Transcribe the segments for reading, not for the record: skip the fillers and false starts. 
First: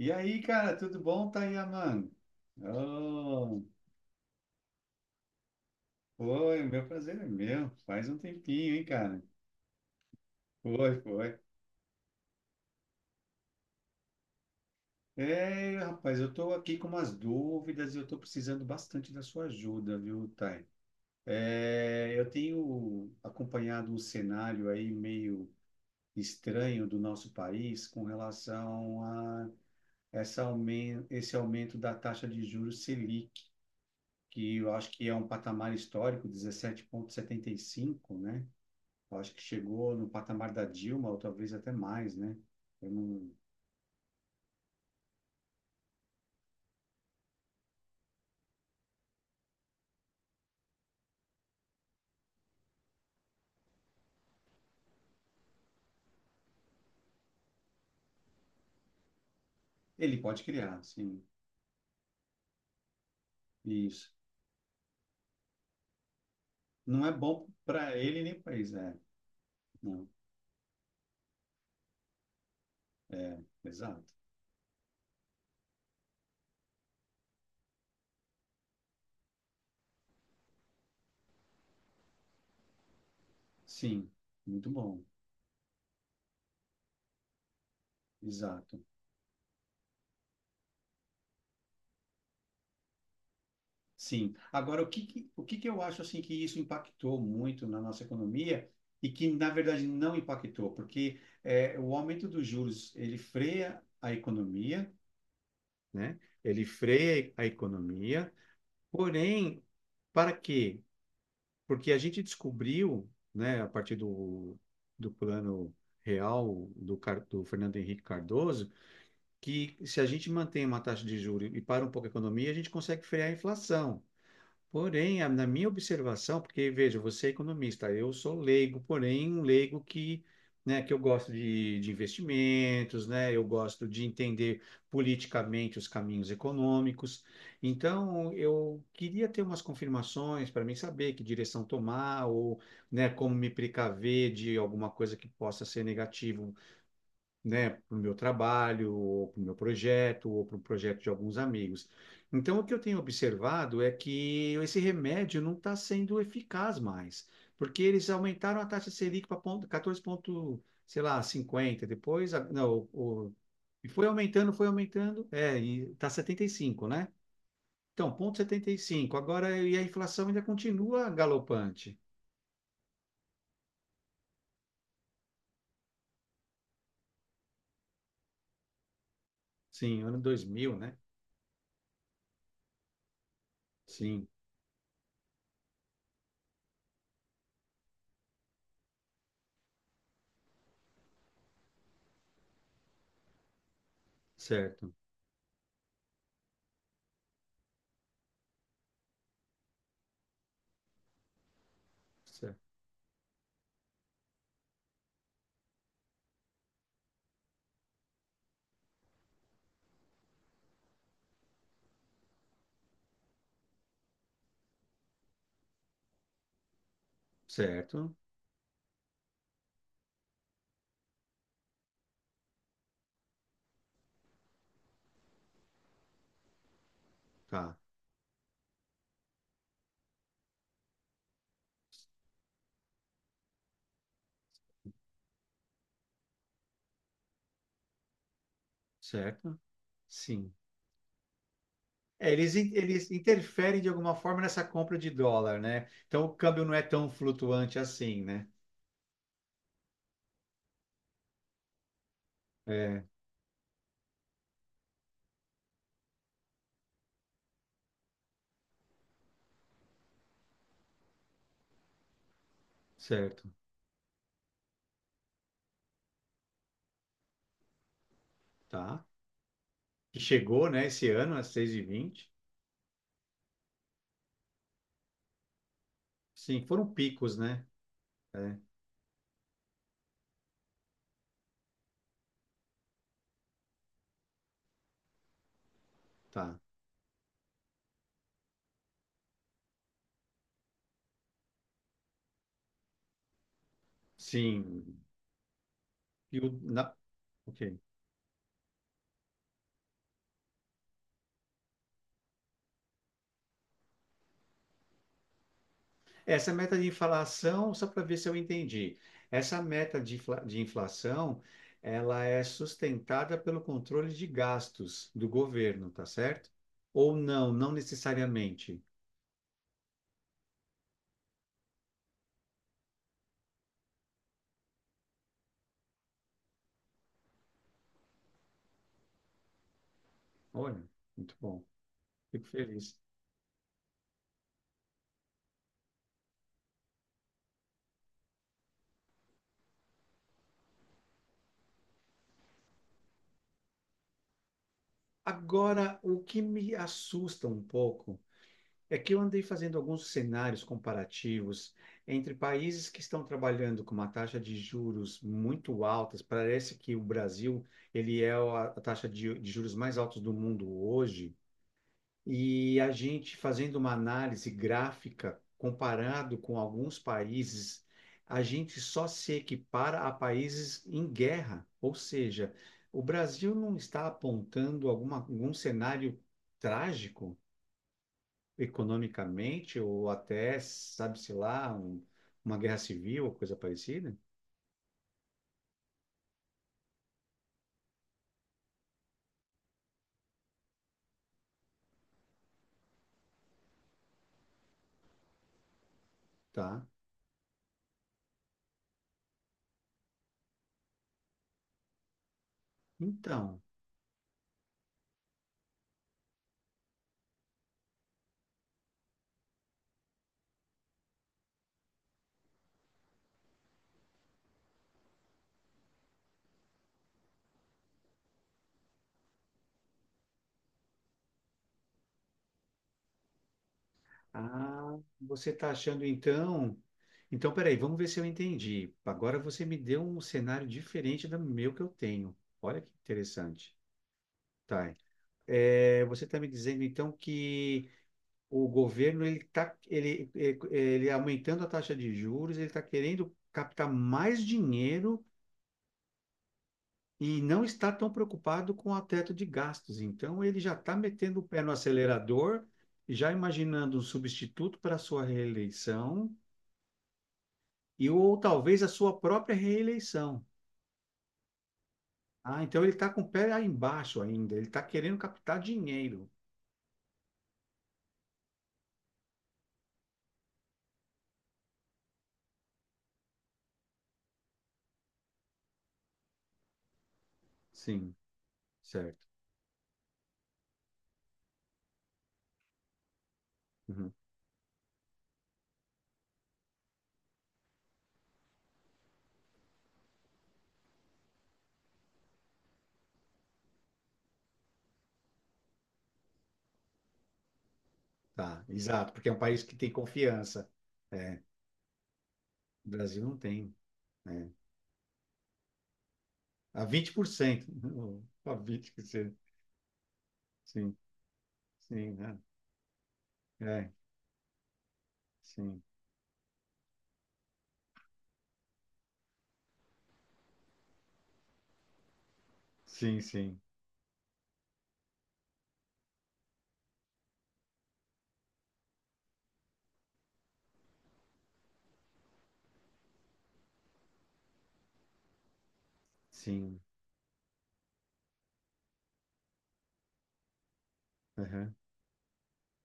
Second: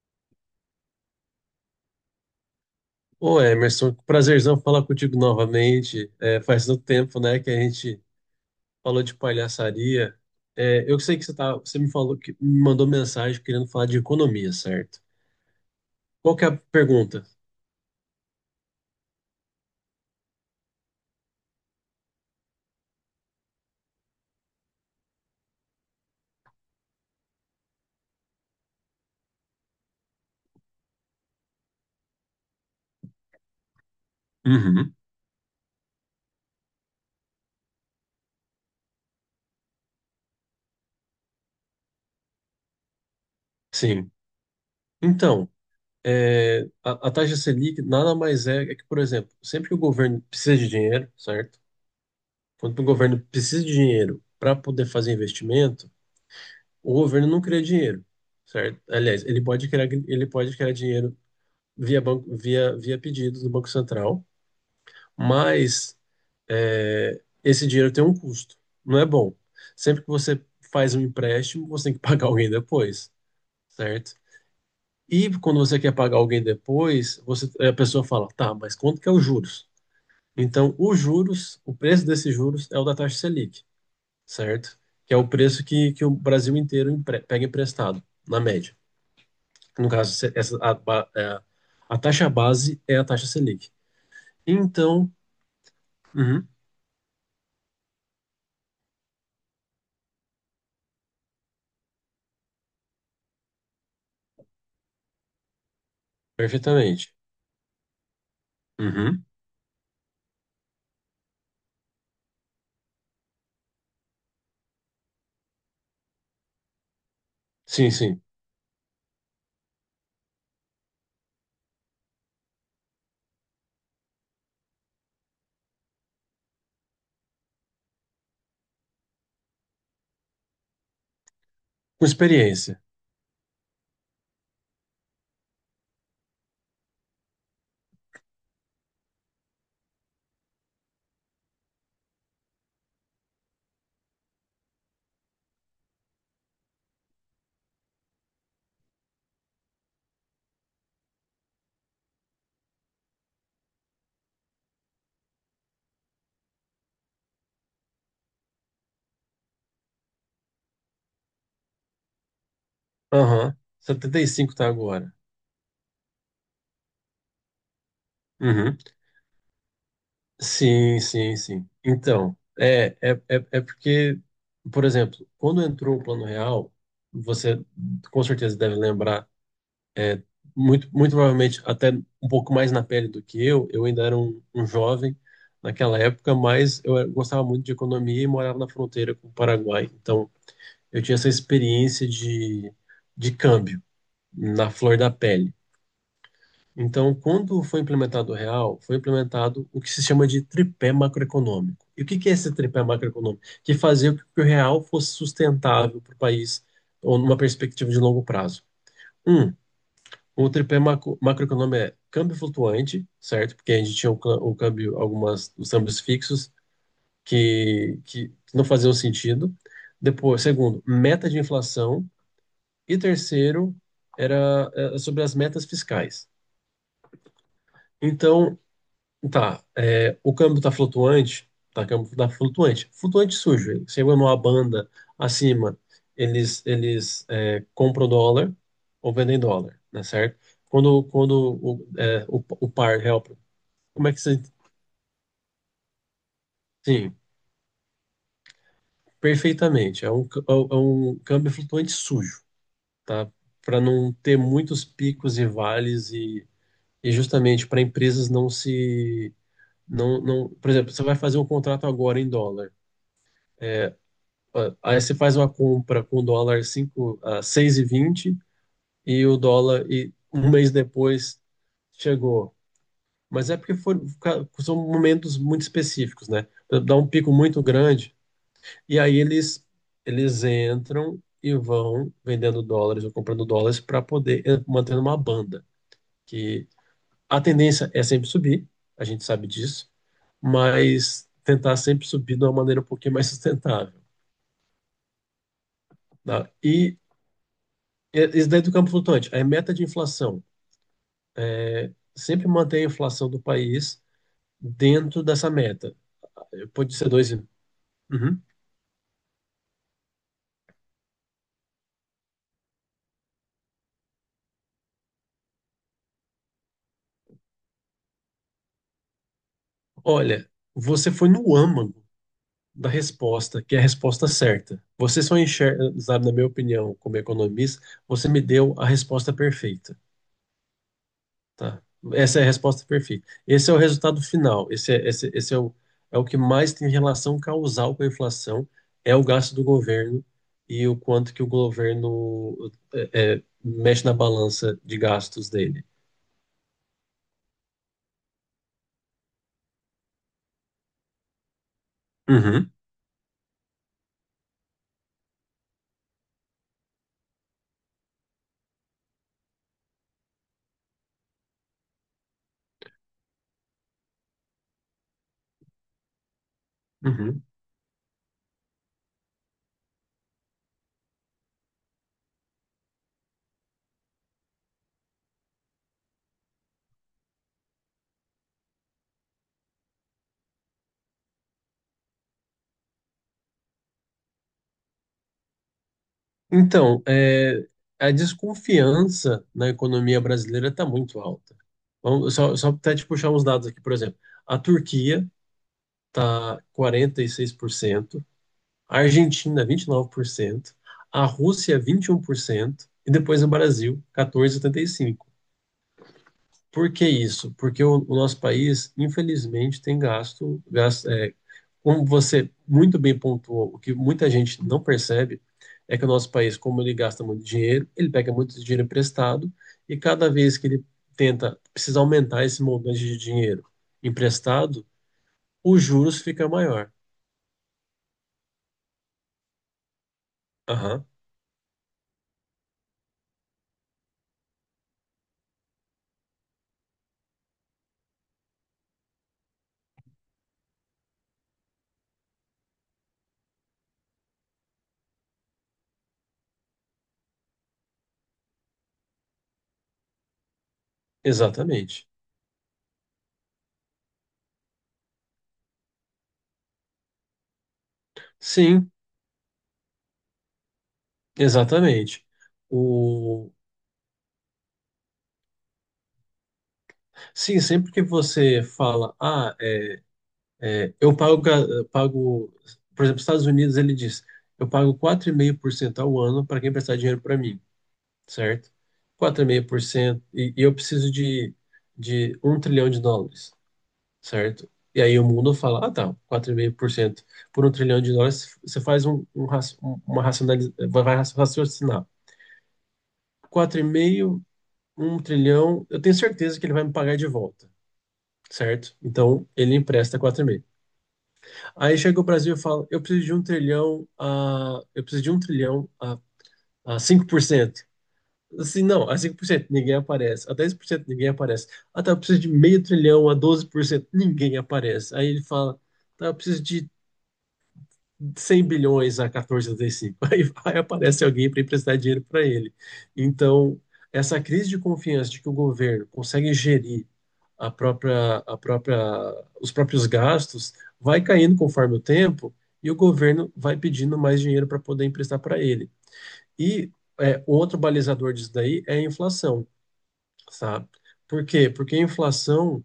E aí, cara, tudo bom, Tayaman? Ô Oh, Emerson, prazerzão falar contigo novamente. Foi, Faz tanto meu prazer tempo, é né, que a meu. gente Faz um tempinho, hein, falou de cara? palhaçaria. Foi, Eu sei que foi. Você me falou que me mandou mensagem querendo falar de economia, certo? Rapaz, eu Qual que é tô a aqui com umas pergunta? dúvidas e eu tô precisando bastante da sua ajuda, viu, Thay? Eu tenho acompanhado um cenário aí meio estranho do nosso país com relação a essa esse aumento da taxa de juros Selic, que eu acho Uhum. que é um patamar histórico, 17,75, né? Eu acho que chegou no patamar da Dilma, ou talvez até mais, né? Eu não- Sim. Então, a taxa Selic nada mais é que, por exemplo, sempre que o governo precisa de dinheiro, certo? Quando o governo precisa de dinheiro para poder fazer investimento, o governo não cria dinheiro, certo? Aliás, Ele ele pode pode criar criar, dinheiro sim. via, banco, via pedidos do Banco Isso. Central, mas Não é bom esse dinheiro para tem um ele nem para custo, eles, é. não é bom. Sempre Não. que você faz um empréstimo, você tem que pagar alguém depois, É, exato. certo? E quando você quer pagar alguém depois, a pessoa fala: tá, mas quanto que é os juros? Então, os juros, o preço desses juros é o da taxa Selic, Sim, muito certo? bom. Que é o preço que o Brasil inteiro pega emprestado, na média. Exato. No caso, a, a taxa base é a taxa Selic. Sim. Agora, Então, o que que eu acho assim que uhum, isso impactou muito na nossa economia e que, na verdade, não impactou, porque o aumento dos juros, ele freia a economia, né? Ele perfeitamente. freia a economia, Uhum, porém, para quê? Porque a gente descobriu, né, a partir do, do plano real do, do Fernando sim, Henrique sim. Cardoso, que se a gente mantém uma taxa de juros e para um pouco a economia, a gente consegue frear a inflação. Porém, na minha observação, porque veja, você é economista, eu sou leigo, porém um leigo que, né, que eu gosto de Com experiência. investimentos, né, eu gosto de entender politicamente os caminhos econômicos. Então, eu queria ter umas confirmações para mim saber que direção tomar ou, né, como me precaver de alguma coisa que possa ser negativa, né, para o meu trabalho, ou para o meu projeto, ou para o projeto de alguns amigos. Então, o que eu tenho observado é que esse remédio não está sendo eficaz mais, porque eles aumentaram a taxa Selic para 14 ponto, sei lá, 50, depois, a- não, o- Aham, e setenta e cinco foi tá agora. aumentando, é, e está 75, né? Então, ponto Uhum, 75. Agora, e a inflação ainda sim, continua sim, sim. galopante. Então, é porque, por exemplo, quando entrou o Plano Real, você com certeza deve lembrar, Sim, ano é, 2000, muito, né? muito provavelmente até um pouco mais na pele do que eu. Eu ainda era Sim, um jovem naquela época, mas gostava muito de economia e morava na fronteira com o Paraguai. Então, eu tinha essa experiência de câmbio na certo, flor da pele. Então, quando foi implementado o real, foi implementado o que se chama de tripé macroeconômico. E o que que é esse cer- tripé macroeconômico? Que fazia com que o real fosse sustentável para o país ou numa perspectiva de longo prazo. Um, o tripé macroeconômico é câmbio flutuante, certo? Porque a gente tinha o câmbio, os câmbios fixos que, certo, que não faziam sentido. Depois, segundo, meta de inflação. E terceiro, era, sobre as metas fiscais. tá, Então, tá, o câmbio tá flutuante. Flutuante sujo. Ele chegou numa banda acima, eles compram dólar ou vendem certo. dólar, né, certo? Sim. Quando o, é, É, o, eles, o par eles real, interferem de como é alguma que você, forma nessa compra de dólar, né? Então o câmbio não é tão sim, flutuante assim, né? perfeitamente. É um um câmbio flutuante sujo, É, tá? Para não ter muitos picos e vales e justamente para empresas não se, não, não, por exemplo, você vai fazer um contrato agora em dólar. certo. Ah, aí você faz uma compra com o dólar 5 a 6,20 e vinte Tá. e o dólar e Que um mês chegou, né, esse ano depois a 6,20. chegou. Mas é porque são momentos muito específicos, né? Sim, foram Dá um pico picos, muito né? grande É, e aí eles entram e vão vendendo dólares ou comprando dólares para poder manter uma banda, tá. que a tendência é sempre subir, a gente sabe disso, mas tentar sempre subir de uma maneira um pouquinho mais sustentável, Sim. E o, tá? na, ok. Isso daí do campo flutuante é meta de inflação. Sempre manter a inflação do país dentro dessa meta. Essa meta de Pode ser dois. Inflação, só para ver se eu Uhum. entendi. Essa meta de, de inflação, ela é sustentada pelo controle de gastos do governo, tá certo? Ou não, não necessariamente. Olha, você foi no âmago da resposta, que é a resposta certa. Você só enxerga, sabe, na minha opinião, como economista, você me deu a resposta perfeita. Olha, muito bom. Tá. Essa é a Fico resposta feliz. perfeita. Esse é o resultado final. Esse é, esse é o, é o que mais tem relação causal com a inflação, é o gasto do governo e o quanto que o governo mexe na balança de gastos dele. Agora, o que me assusta um pouco é que eu andei fazendo alguns cenários comparativos entre Uhum, países que estão trabalhando com uma taxa de juros muito altas. Parece que o Brasil, ele é a taxa de juros mais altos do mundo hoje. E a gente fazendo uma análise gráfica comparado com alguns uhum. países, a gente só se equipara a países em guerra, ou seja, o Brasil não está apontando alguma, algum cenário trágico economicamente ou até, sabe-se lá, uma guerra civil ou coisa parecida, Então, a desconfiança na economia brasileira está muito alta. Vamos, só até te puxar uns dados aqui, por exemplo. A Turquia está tá? 46%, a Argentina 29%, a Rússia 21% e depois o Então, Brasil 14,75%. Por cento. Por que isso? Porque o nosso país, infelizmente, tem gasto, gasto como você muito bem pontuou, o que muita gente não percebe é que o nosso país, como ele gasta muito dinheiro, ele pega muito dinheiro emprestado e cada vez que ele tenta precisa aumentar esse montante de dinheiro emprestado, ah, você está os achando juros fica então. maior. Então, peraí, vamos ver se eu entendi. Agora você me deu um cenário Aham, diferente do meu que eu tenho. Olha que interessante. Tá. É, você está me dizendo então que o governo ele tá ele, ele, ele aumentando a taxa de juros, ele está querendo captar mais dinheiro e não está tão preocupado com o teto de gastos. Então, ele já está metendo o pé no exatamente. acelerador, já imaginando um substituto para a sua reeleição e ou talvez a Sim, sua própria reeleição. exatamente. Ah, então ele está com o pé O... aí embaixo ainda, ele está querendo captar dinheiro. Sim, sempre que você fala: ah, eu pago, pago, por exemplo, Estados Unidos, ele diz: eu pago 4,5% ao ano para quem prestar dinheiro para mim, Sim, certo? certo. 4,5%, e eu preciso de um trilhão de dólares, Uhum. certo? E aí o mundo fala: ah, tá, 4,5% por um trilhão de dólares, você faz uma racionalização, vai raciocinar. 4,5, um trilhão, eu tenho certeza que ele vai me pagar de volta. Tá, Certo? exato, porque é um Então país ele que tem empresta confiança. 4,5. É, Aí chega o Brasil e fala: o eu Brasil preciso de não tem. É. Um trilhão a, A a cinco por 20%. cento A Assim, não, A 20%. 5% ninguém aparece, a dez por Sim, cento ninguém aparece. Ah, tá, sim, eu né? preciso de meio trilhão a doze por É, cento ninguém aparece. Aí ele fala: sim, tá, eu preciso de 100 bilhões a 14,35. Aí vai, aparece alguém para emprestar dinheiro para ele. sim, sim, Então, essa crise de confiança de que o governo consegue gerir a própria, a própria, os próprios gastos vai caindo conforme o tempo e o governo vai pedindo mais dinheiro para poder emprestar para ele. sim. E um outro balizador disso daí é a inflação, sabe? Por quê? Aham. Porque a inflação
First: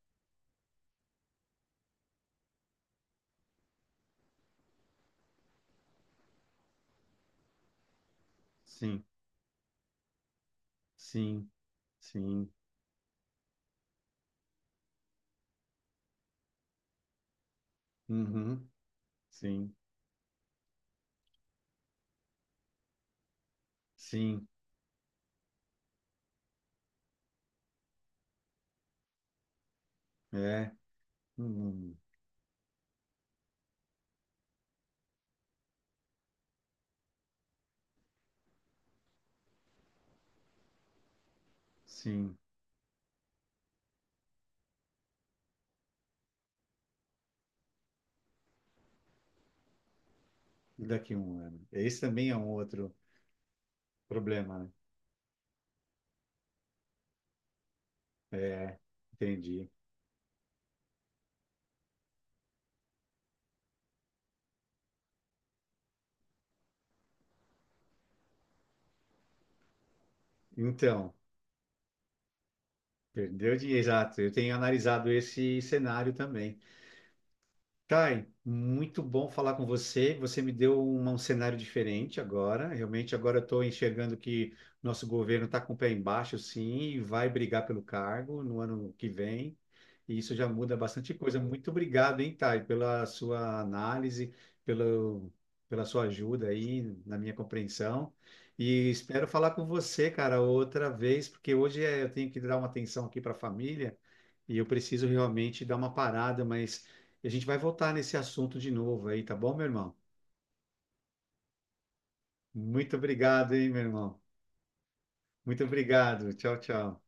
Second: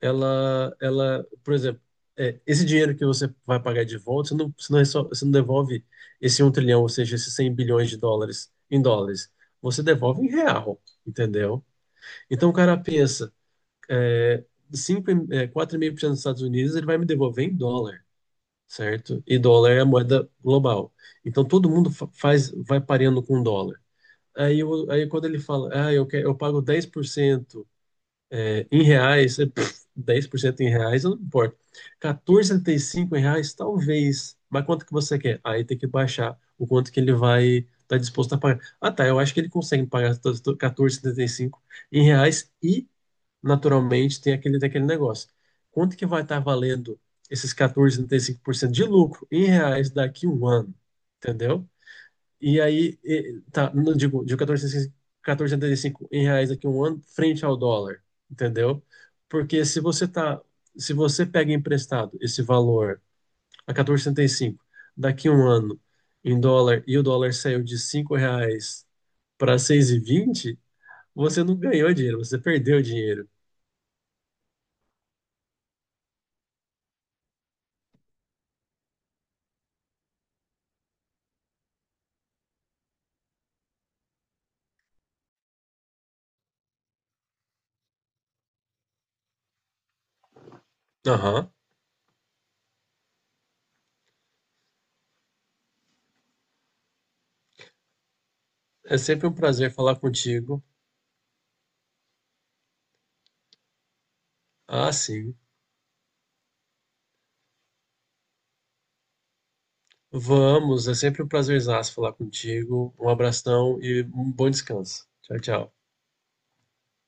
por exemplo, esse dinheiro que você vai pagar de volta, você não devolve esse um trilhão, ou seja, esses 100 bilhões de dólares em Sim, dólares. Você devolve em real, sim, entendeu? Então sim. o cara pensa: 4,5% dos Estados Unidos, ele vai me devolver em dólar, Uhum. certo? E dólar Sim, é a moeda global. Então todo mundo faz, vai pareando com dólar. sim. Aí, aí quando ele fala: ah, eu pago 10% em reais, 10% em É. reais, eu não me importo. Uhum. 14,75 em reais, talvez. Mas quanto que você quer? Aí tem que baixar o quanto que ele vai estar disposto a pagar. Ah, tá, eu acho que ele consegue pagar 14,75 em Sim. reais e, naturalmente, tem aquele negócio. Quanto que vai estar valendo esses 14,75% de lucro em reais daqui a um ano? Daqui a um ano? Entendeu? Esse também é um E outro aí, tá, não digo, de problema, né? 14,65 14,75 em reais daqui a um ano, frente ao dólar, É, entendeu? Porque entendi. se se você pega emprestado esse valor a 14,75 daqui a um ano em dólar e o dólar saiu de 5 reais para 6,20, Então, você não ganhou dinheiro, você perdeu dinheiro. perdeu dinheiro. Exato, eu tenho analisado esse cenário também. Thay, muito bom falar com você. Você me deu um cenário diferente agora. Realmente, agora eu estou enxergando que nosso governo está com o pé embaixo, sim, e vai brigar pelo cargo no ano que vem. E isso já muda bastante coisa. Aham. Muito obrigado, hein, Thay, pela sua análise, pelo, pela sua ajuda aí na minha compreensão. E É espero sempre um falar com prazer falar você, cara, contigo. outra vez, porque hoje eu tenho que dar uma atenção aqui para a família e eu Ah, preciso sim. realmente dar uma parada, mas a gente vai voltar nesse assunto de novo aí, tá bom, meu irmão? Vamos, é sempre um prazerzaço falar contigo. Muito Um obrigado, hein, abração meu e irmão? um bom descanso. Tchau, Muito tchau. obrigado. Tchau, tchau.